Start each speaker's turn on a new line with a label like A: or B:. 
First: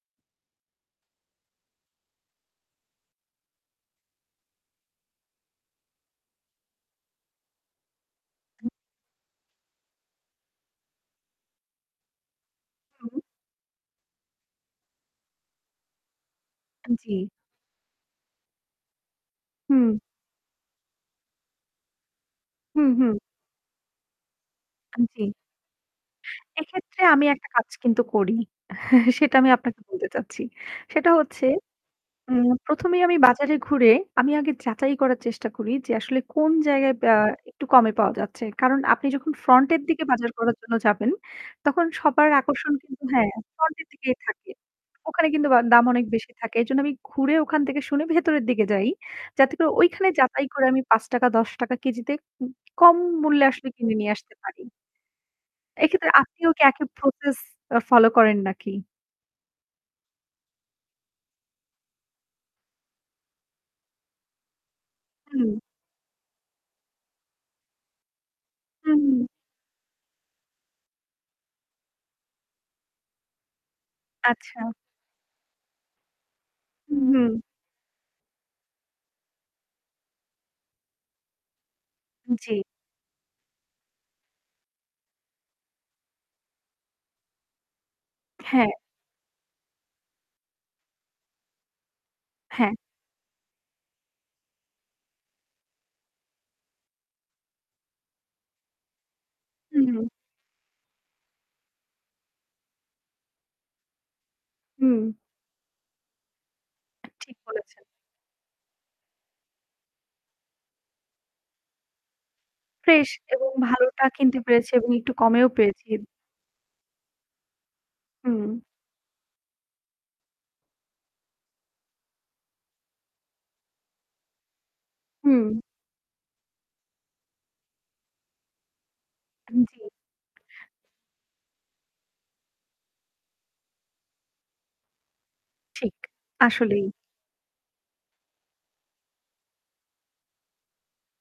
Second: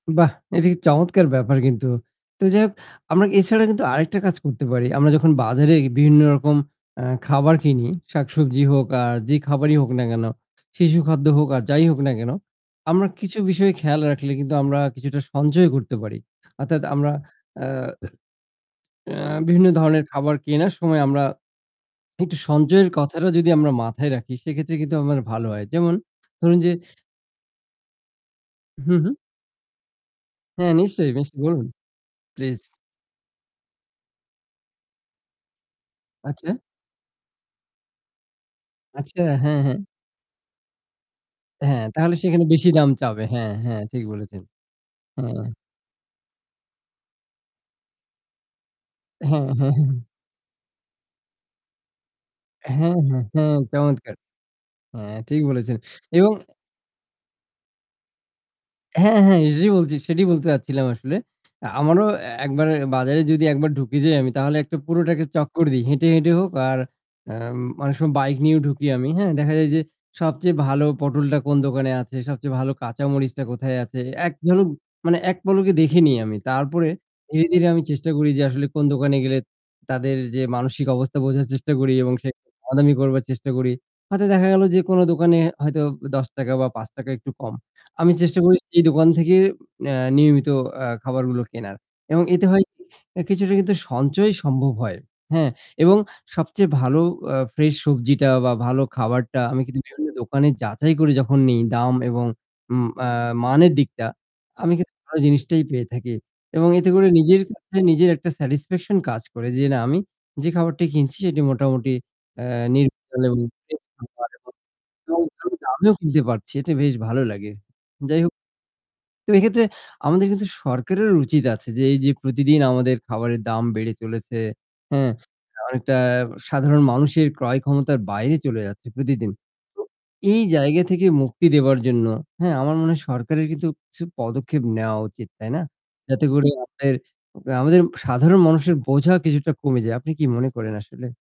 A: বাহ! এটা কি চমৎকার ব্যাপার কিন্তু। তো যাই হোক আমরা এছাড়া কিন্তু আরেকটা কাজ করতে পারি। আমরা যখন বাজারে বিভিন্ন রকম, আ খাবার কিনি, শাকসবজি হোক আর যে খাবারই হোক না কেন, শিশু খাদ্য হোক আর যাই হোক না কেন আমরা
B: হু।
A: কিছু বিষয় খেয়াল রাখলে কিন্তু আমরা কিছুটা সঞ্চয় করতে পারি। অর্থাৎ আমরা
B: জ্বী।
A: আ অ্যা বিভিন্ন
B: হুম।
A: ধরনের খাবার কেনার সময় আমরা একটু সঞ্চয়ের
B: হুম, হুম।
A: কথাটা যদি আমরা মাথায় রাখি সেক্ষেত্রে কিন্তু
B: আন
A: আমার
B: জ্বী।
A: ভালো হয়। যেমন ধরুন যে
B: সেক্ষেত্রে আমি একটা কাজ কিন্তু করি
A: হু, হু।
B: সেটা আমি আপনাকে বলতে চাচ্ছি।
A: হ্যাঁ
B: সেটা
A: নিশ্চয়ই, নিশ্চয়ই
B: হচ্ছে,
A: বলুন।
B: হুম
A: প্লিজ।
B: ১ম এই আমি বাজারে ঘুরে আমি আগে যাচাই করার চেষ্টা করি যে আসলে কোন
A: আচ্ছা।
B: জায়গায়, আ একটু কমে পাওয়া যাচ্ছে। কারণ আপনি
A: আচ্ছা
B: যখন
A: হ্যাঁ, হ্যাঁ।
B: ফ্রন্টের দিকে বাজার করার জন্য যাবেন
A: হ্যাঁ
B: তখন
A: তাহলে
B: সবার
A: সেখানে বেশি
B: আকর্ষণ
A: দাম
B: কিন্তু
A: চাবে।
B: হ্যাঁ,
A: হ্যাঁ হ্যাঁ
B: ফ্রন্টের
A: ঠিক
B: দিকে
A: বলেছেন।
B: থাকে। ওখানে কিন্তু
A: হ্যাঁ।
B: বা দাম অনেক বেশি থাকে। এইজন্য আমি ঘুরে ওখান থেকে শুনে ভেতরের দিকে যাই।
A: হ্যাঁ।
B: যাতে করে ঐখানে যাচাই করে আমি ৫ ১০ উম কেজিতে
A: হ্যাঁ
B: কম
A: হ্যাঁ
B: মূল্যে
A: হ্যাঁ
B: আসলে কিনে নিয়ে
A: চমৎকার।
B: আসতে পারি।
A: হ্যাঁ ঠিক বলেছেন।
B: এক্ষেত্রে
A: এবং
B: আপনিও কি একই প্রসেস অ ফলো করেন নাকি?
A: হ্যাঁ, হ্যাঁ এটাই বলছি, সেটাই বলতে চাচ্ছিলাম আসলে। আমারও এ-একবার বাজারে যদি একবার ঢুকে যাই আমি তাহলে একটা পুরোটাকে আগে
B: উম
A: চক্কর দেই। হেঁটে হেঁটে হোক আর উম অনেক সময় বাইক নিয়েও ঢুকি আমি।
B: উহু।
A: হ্যাঁ দেখা যায় যে সবচেয়ে ভালো পটলটা কোন দোকানে আছে, সবচেয়ে ভালো কাঁচা মরিচটা কোথায় আছে। একজন,
B: আচ্ছা।
A: মানে এক পলকে দেখে আমি। তারপরে
B: হুম, হুম।
A: ধীরে, ধীরে আমি চেষ্টা করি যে আসলে কোন দোকানে গেলে তাদের যে মানসিক অবস্থা বোঝার চেষ্টা করি এবং সে
B: জ্বী।
A: দামাদামি করবার চেষ্টা করি। হয়তো দেখা গেল যে কোন দোকানে হয়তো ১০ বা ৫ একটু কম আমি চেষ্টা করি
B: হ্যাঁ।
A: সেই দোকান থেকে এ নিয়মিত আ খাবারগুলো কেনার এবং এতে হয়
B: হ্যাঁ।
A: কি, কিছুটা কিন্তু সঞ্চয় সম্ভব হয় হ্যাঁ, এবং সবচেয়ে ভালো অ ফ্রেশ সবজিটা বা ভালো খাবারটা আমি কিন্তু
B: উহু।
A: বিভিন্ন দোকানে যাচাই করে যখন নিই দাম এবং উম আ মানের দিকটা আমি কিন্তু
B: হু।
A: ভালো জিনিসটাই পেয়ে থাকি এবং এতে করে
B: ঠিক
A: নিজের
B: বলেছ।
A: কাছে নিজের একটা স্যাটিসফ্যাকশন কাজ করে যে না আমি যে খাবারটি কিনছি সেটি মোটামুটি আ
B: ফ্রেশ
A: নির্ভেজাল এবং
B: এবং ভালোটা কিনতে
A: [unintelligible]
B: পেরেছি এবং একটু কমেও পেয়েছি।
A: আমিও কিনতে পারছি এটা বেশ ভালো লাগে। যাই হোক।
B: উম
A: তো এক্ষেত্রে আমাদের কিন্তু সরকারের উচিত আছে যে এই যে প্রতিদিন আমাদের খাবারের দাম বেড়ে চলেছে হ্যাঁ,
B: হুম।
A: অনেকটা সাধারণ মানুষের ক্রয় ক্ষমতার বাইরে চলে যাচ্ছে প্রতিদিন।
B: আন জি।
A: এই জায়গা থেকে মুক্তি দেবার জন্য, হ্যাঁ আমার মনে হয় সরকারের কিন্তু কিছু পদক্ষেপ নেওয়া উচিত তাই না?
B: ঠিক
A: যাতে করে
B: আসলেই।
A: আমাদের আমাদের সাধারণ মানুষের বোঝা কিছুটা কমে যায়। আপনি কি মনে করেন আসলে?